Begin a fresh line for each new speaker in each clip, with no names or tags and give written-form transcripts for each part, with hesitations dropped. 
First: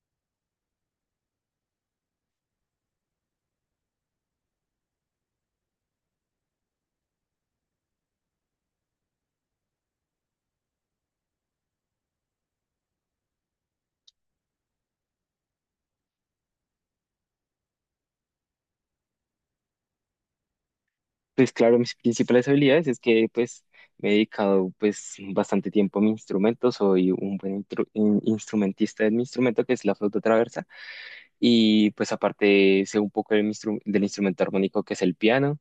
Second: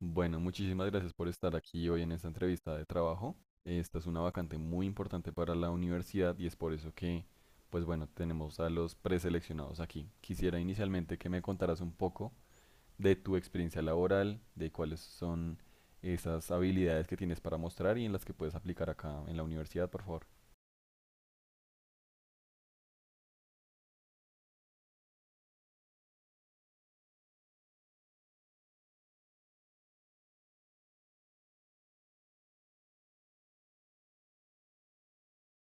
Bueno, muchísimas gracias por estar aquí hoy en esta entrevista de trabajo. Esta es una vacante muy importante para la universidad y es por eso que, pues bueno, tenemos a los preseleccionados aquí. Quisiera inicialmente que me contaras un poco de tu experiencia laboral, de cuáles son esas habilidades que tienes para mostrar y en las que puedes aplicar acá en la universidad, por favor.
Pues claro, mis principales habilidades es que pues me he dedicado pues bastante tiempo a mi instrumento, soy un buen instrumentista de mi instrumento, que es la flauta traversa, y pues aparte sé un poco del, del instrumento armónico, que es el piano.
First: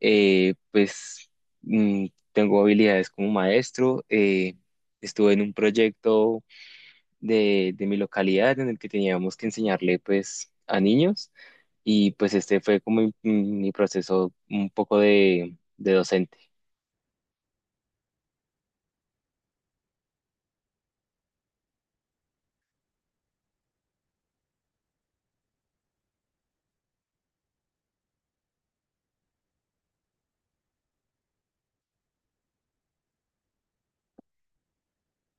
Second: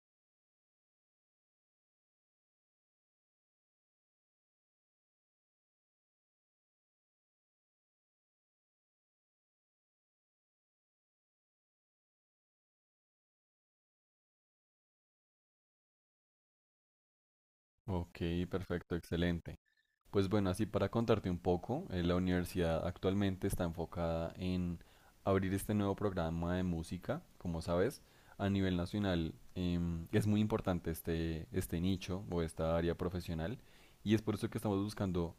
Eh, pues mm, tengo habilidades como maestro. Estuve en un proyecto de mi localidad en el que teníamos que enseñarle pues a niños, y pues este fue como mi proceso un poco de docente.
Ok, perfecto, excelente. Pues bueno, así para contarte un poco, la universidad actualmente está enfocada en abrir este nuevo programa de música, como sabes, a nivel nacional, es muy importante este nicho o esta área profesional y es por eso que estamos buscando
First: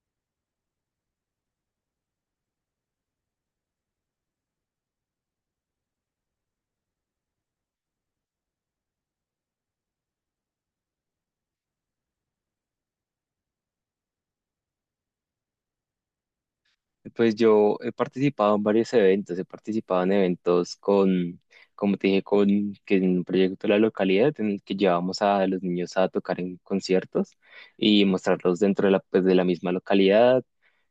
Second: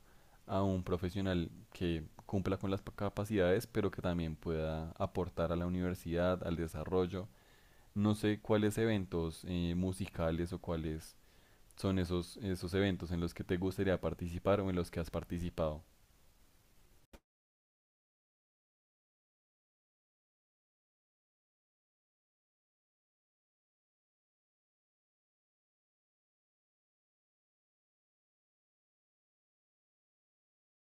a un profesional que cumpla con las capacidades, pero que también pueda aportar a la universidad, al desarrollo. No sé cuáles eventos musicales o cuáles son esos eventos en los que te gustaría participar o en los que has participado.
Pues yo he participado en varios eventos, he participado en eventos con, como te dije, con que en un proyecto de la localidad en el que llevábamos a los niños a tocar en conciertos y mostrarlos dentro de la, pues, de la misma localidad.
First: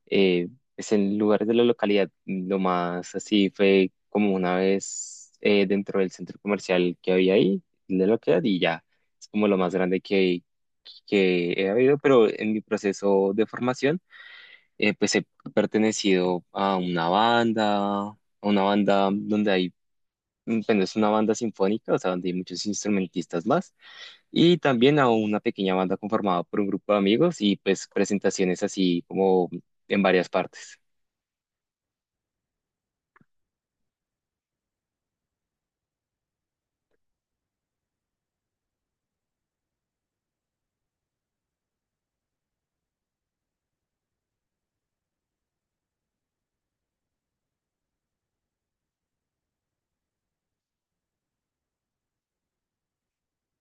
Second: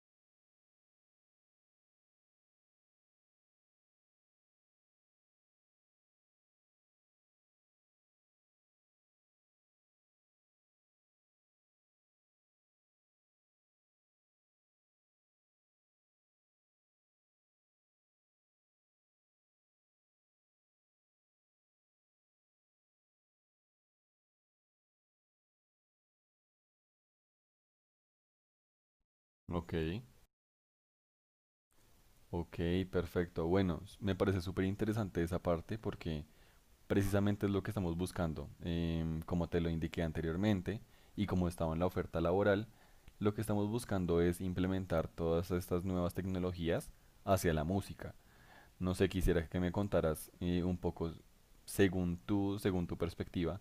Eh, pues en lugares de la localidad, lo más así fue como una vez dentro del centro comercial que había ahí, de la localidad, y ya, es como lo más grande que he habido. Pero en mi proceso de formación, pues he pertenecido a una banda donde bueno, es una banda sinfónica, o sea, donde hay muchos instrumentistas más, y también a una pequeña banda conformada por un grupo de amigos, y pues presentaciones así como
Ok,
en varias partes.
ok, perfecto. Bueno, me parece súper interesante esa parte porque precisamente es lo que estamos buscando. Como te lo indiqué anteriormente y como estaba en la oferta laboral, lo que estamos buscando es implementar todas estas nuevas tecnologías hacia la música. No sé, quisiera que me contaras un poco, según tú, según tu perspectiva,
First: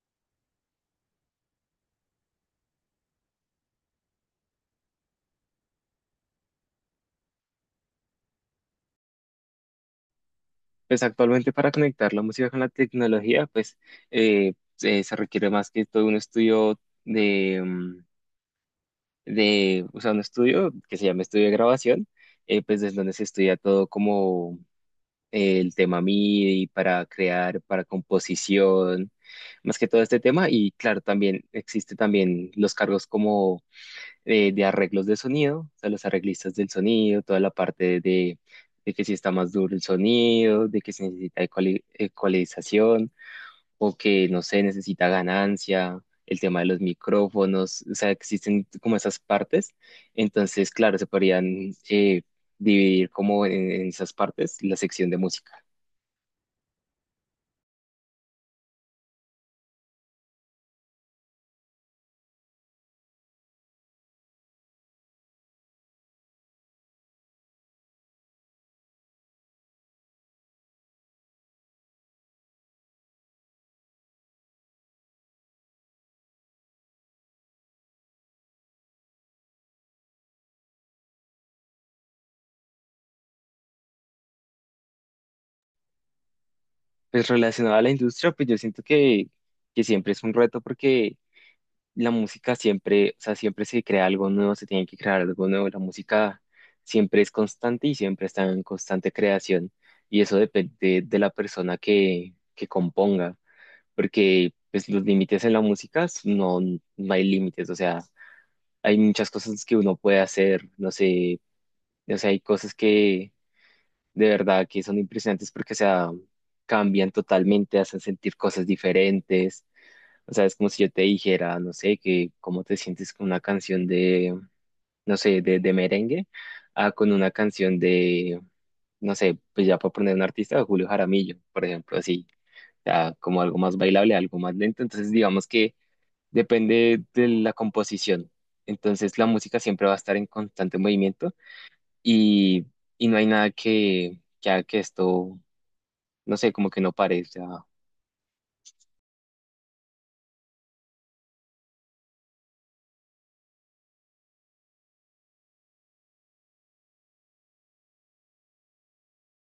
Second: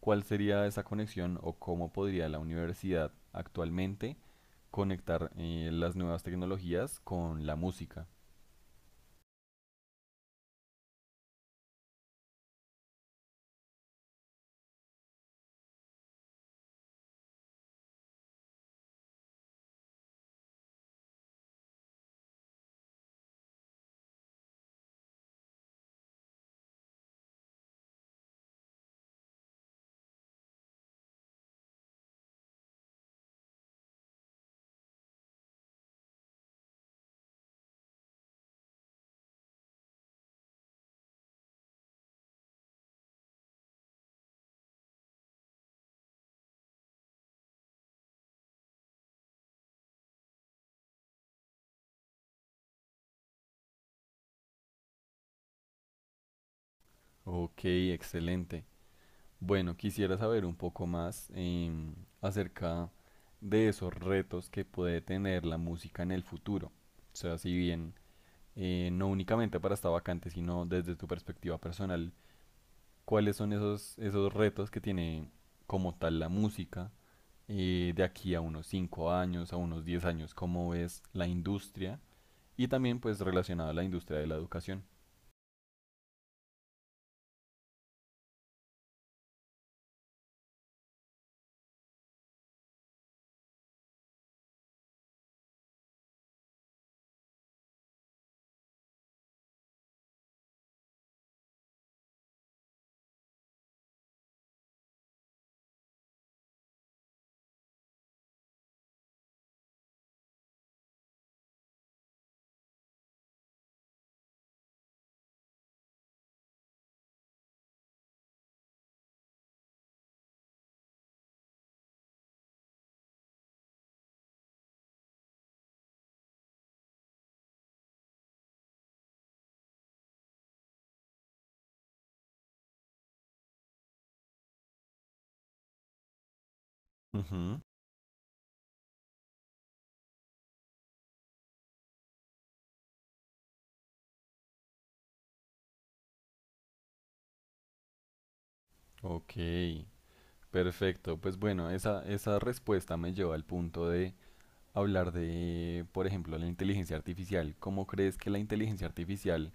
cuál sería esa conexión o cómo podría la universidad actualmente conectar las nuevas tecnologías con la música.
Pues actualmente, para conectar la música con la tecnología, pues se requiere más que todo un estudio de, mm, o sea, un estudio que se llama estudio de grabación, pues desde donde se estudia todo como el tema MIDI para crear, para composición, más que todo este tema. Y claro, también existe también los cargos como de arreglos de sonido, o sea, los arreglistas del sonido, toda la parte de que si está más duro el sonido, de que se necesita ecualización, o que, no sé, necesita ganancia. El tema de los micrófonos, o sea, existen como esas partes, entonces, claro, se podrían dividir como en esas partes la sección de música.
Ok, excelente. Bueno, quisiera saber un poco más, acerca de esos retos que puede tener la música en el futuro. O sea, si bien no únicamente para esta vacante, sino desde tu perspectiva personal, cuáles son esos retos que tiene como tal la música, de aquí a unos 5 años, a unos 10 años, cómo es la industria y también pues relacionado a la industria de la educación.
Pues relacionado a la industria, pues yo siento que siempre es un reto, porque la música siempre, o sea, siempre se crea algo nuevo, se tiene que crear algo nuevo. La música siempre es constante y siempre está en constante creación. Y eso depende de la persona que componga, porque pues los límites en la música no, no hay límites. O sea, hay muchas cosas que uno puede hacer, no sé, o sea, hay cosas que de verdad que son impresionantes porque, o sea, cambian totalmente, hacen sentir cosas diferentes. O sea, es como si yo te dijera, no sé, que cómo te sientes con una canción de, no sé, de merengue, a con una canción de, no sé, pues ya para poner un artista, de Julio Jaramillo, por ejemplo, así, ya como algo más bailable, algo más lento. Entonces, digamos que depende de la
Ujú.
composición. Entonces, la música siempre va a estar en constante movimiento y, y no hay nada que haga que esto, no sé, como que no parece. Ah.
Ok, perfecto. Pues bueno, esa respuesta me lleva al punto de hablar de, por ejemplo, la inteligencia artificial. ¿Cómo crees que la inteligencia artificial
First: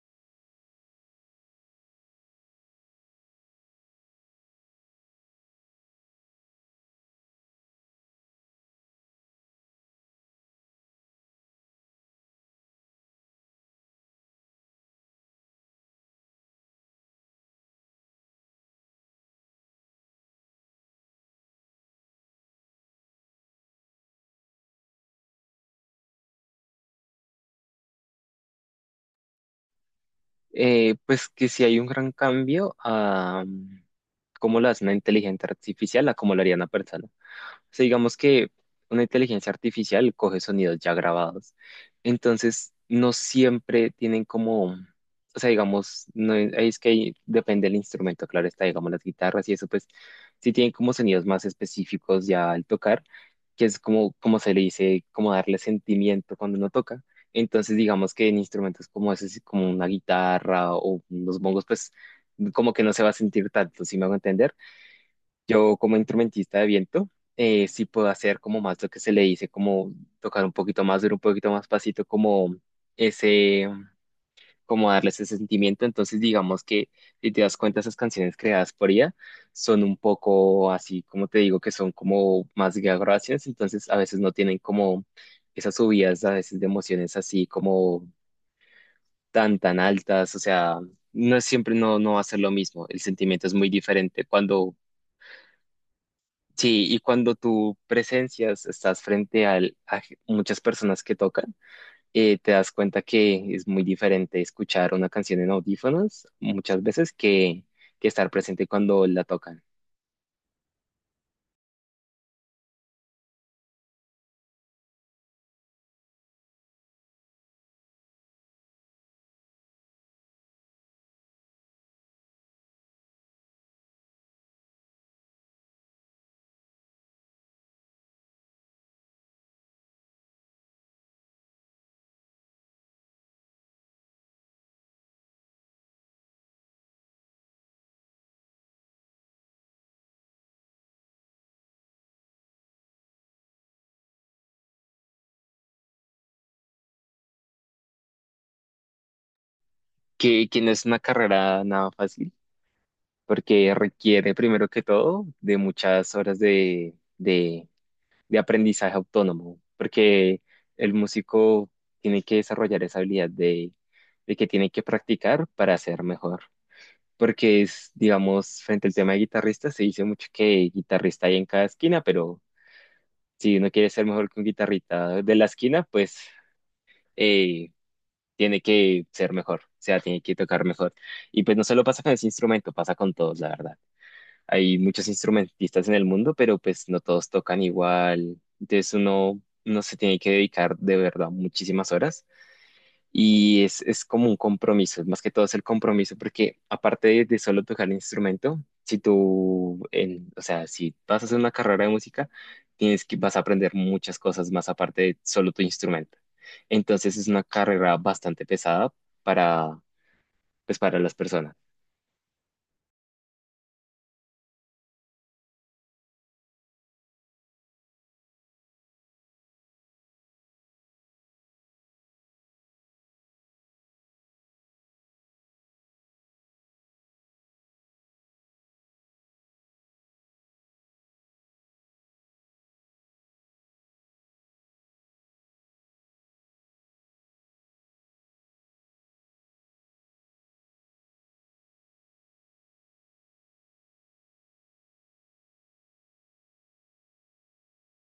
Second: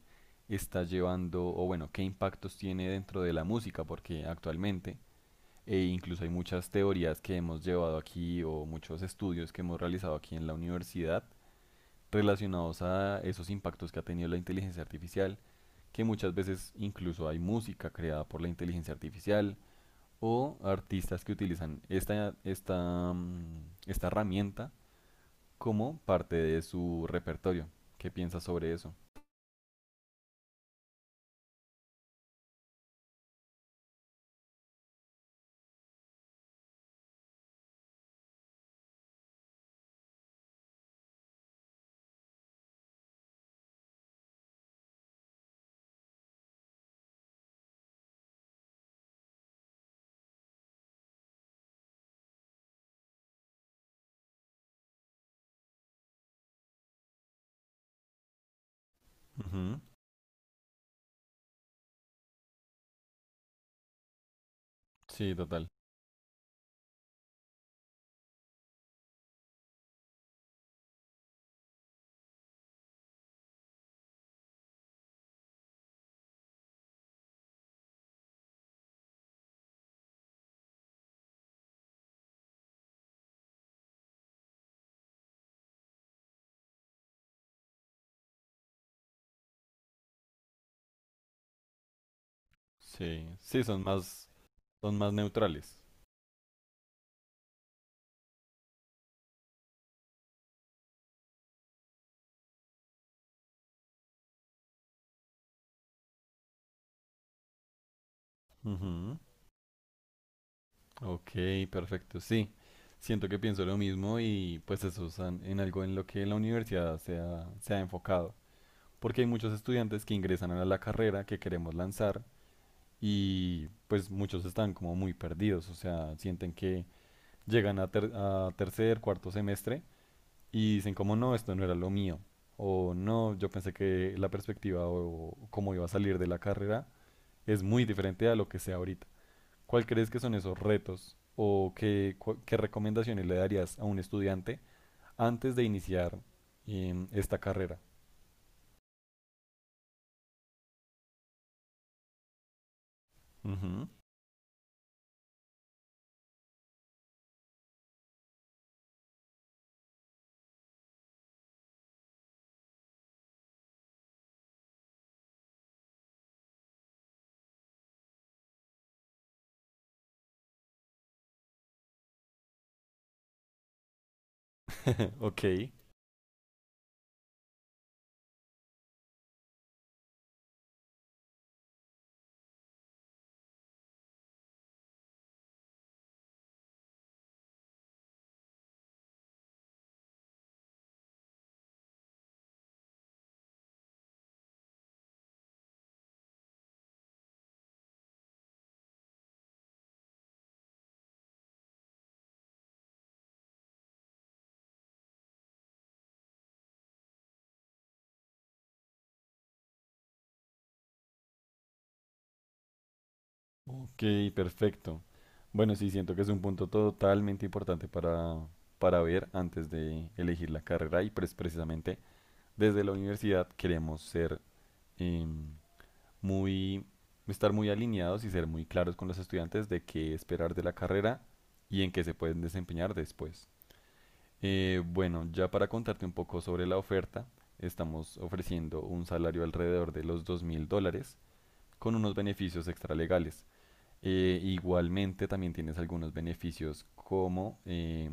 está llevando, o bueno, qué impactos tiene dentro de la música? Porque actualmente e incluso hay muchas teorías que hemos llevado aquí o muchos estudios que hemos realizado aquí en la universidad relacionados a esos impactos que ha tenido la inteligencia artificial, que muchas veces incluso hay música creada por la inteligencia artificial o artistas que utilizan esta herramienta como parte de su repertorio. ¿Qué piensas sobre eso?
Pues que si hay un gran cambio a cómo lo hace una inteligencia artificial a cómo lo haría una persona. O sea, digamos que una inteligencia artificial coge sonidos ya grabados. Entonces, no siempre tienen como, o sea, digamos, no es, ahí es que ahí depende del instrumento, claro está, digamos, las guitarras y eso, pues sí tienen como sonidos más específicos ya al tocar, que es como, como se le dice, como darle sentimiento cuando uno toca. Entonces, digamos que en instrumentos como ese, como
Ujú.
una guitarra o los bongos, pues como que no se va a sentir tanto, ¿si me hago entender?
Sí, total.
Yo como instrumentista de viento, sí puedo hacer como más lo que se le dice, como tocar un poquito más duro, un poquito más pasito, como ese, como darle ese sentimiento. Entonces digamos que si te das cuenta, esas canciones creadas por ella son un poco así, como te digo, que son como más gracias, entonces a veces no tienen como esas subidas a veces de emociones así como tan, tan altas, o sea, no es siempre, no, no va a ser lo mismo, el
Sí,
sentimiento es
sí,
muy
son
diferente
más,
cuando...
son más neutrales.
Sí, y cuando tú presencias, estás frente muchas personas que tocan, te das cuenta que es muy diferente escuchar una canción en audífonos muchas veces que estar presente cuando
Ujú.
la tocan.
Ok, perfecto. Sí, siento que pienso lo mismo y pues eso es en algo en lo que la universidad se ha enfocado. Porque hay muchos estudiantes que ingresan a la carrera que queremos lanzar y pues muchos están como muy perdidos, o sea, sienten que llegan a, a tercer, cuarto semestre y dicen como no, esto no era lo mío. O no, yo pensé que la perspectiva o cómo iba a salir de la carrera es muy diferente a lo que sea ahorita. ¿Cuál crees que son esos retos o qué, qué recomendaciones le darías a un estudiante antes de iniciar, esta carrera?
Que no es una carrera nada fácil, porque
Ujú.
requiere primero que todo de muchas horas de aprendizaje autónomo, porque el músico tiene que desarrollar esa habilidad de que tiene que practicar para ser mejor. Porque es, digamos, frente al tema de guitarrista se dice mucho que guitarrista hay en cada esquina, pero si uno quiere ser mejor que un guitarrista de la
Ok,
esquina, pues eh, tiene que ser mejor, o sea, tiene que tocar mejor. Y pues no solo pasa con ese instrumento, pasa con todos, la verdad. Hay muchos instrumentistas en el mundo, pero pues no todos tocan igual, entonces uno, no se tiene que dedicar de verdad muchísimas horas, y es como un compromiso, más que todo es el compromiso, porque aparte de solo tocar el instrumento, si tú, o sea, si vas a hacer una carrera de música, tienes que, vas a aprender muchas cosas más aparte de solo tu instrumento. Entonces es una carrera bastante pesada para, pues, para las personas.
ok, perfecto. Bueno, sí, siento que es un punto totalmente importante para ver antes de elegir la carrera y pues precisamente desde la universidad queremos ser, em, muy, estar muy alineados y ser muy claros con los estudiantes de qué esperar de la carrera y en qué se pueden desempeñar después. Bueno, ya para contarte un poco sobre la oferta, estamos ofreciendo un salario alrededor de los $2,000 con unos beneficios extralegales. Igualmente también tienes algunos beneficios como eh,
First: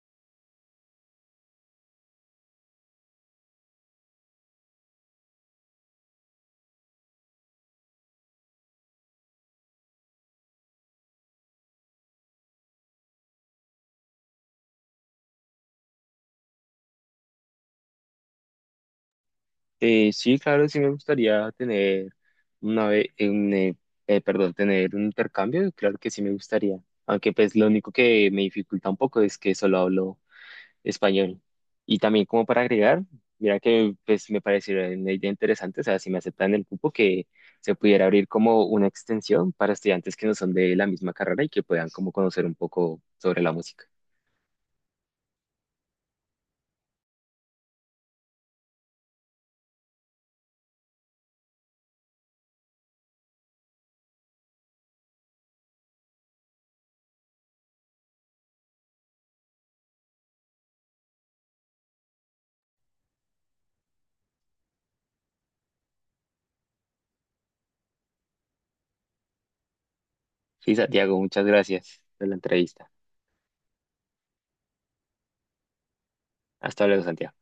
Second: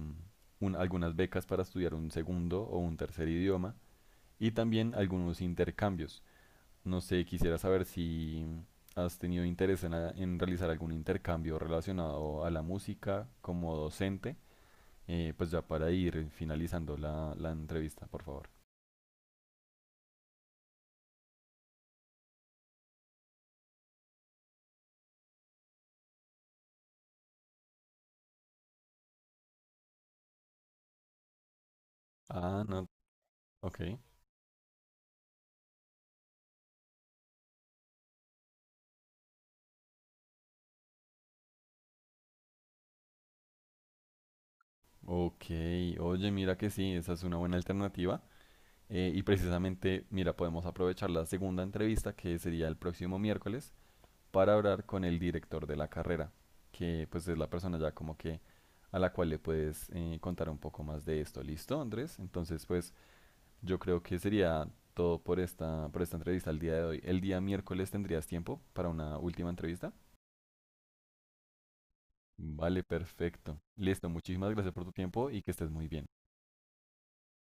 un- algunas becas para estudiar un segundo o un tercer idioma y también algunos intercambios. No sé, quisiera saber si has tenido interés en, en realizar algún intercambio relacionado a la música como docente. Pues ya para ir finalizando la, la entrevista, por favor.
Sí, claro, sí me gustaría tener una vez, perdón, tener un intercambio, claro que sí me gustaría. Aunque pues lo único que me dificulta un poco es que solo hablo español. Y también como para
Ah, no.
agregar, mira
Ok.
que pues me pareció una idea interesante, o sea, si me aceptan el cupo, que se pudiera abrir como una extensión para estudiantes que no son de la misma carrera y que puedan como conocer un poco sobre la música.
Ok. Oye, mira que sí, esa es una buena alternativa. Y precisamente, mira, podemos aprovechar la segunda entrevista, que sería el próximo miércoles, para hablar con el director de la carrera, que pues es la persona ya como que a la cual le puedes contar un poco más de esto. ¿Listo, Andrés? Entonces, pues yo creo que sería todo por esta entrevista el día de hoy. ¿El día miércoles tendrías tiempo para una última entrevista?
Sí, Santiago, muchas gracias por la
Vale,
entrevista.
perfecto. Listo, muchísimas gracias por tu tiempo y que estés muy bien.
Hasta luego, Santiago.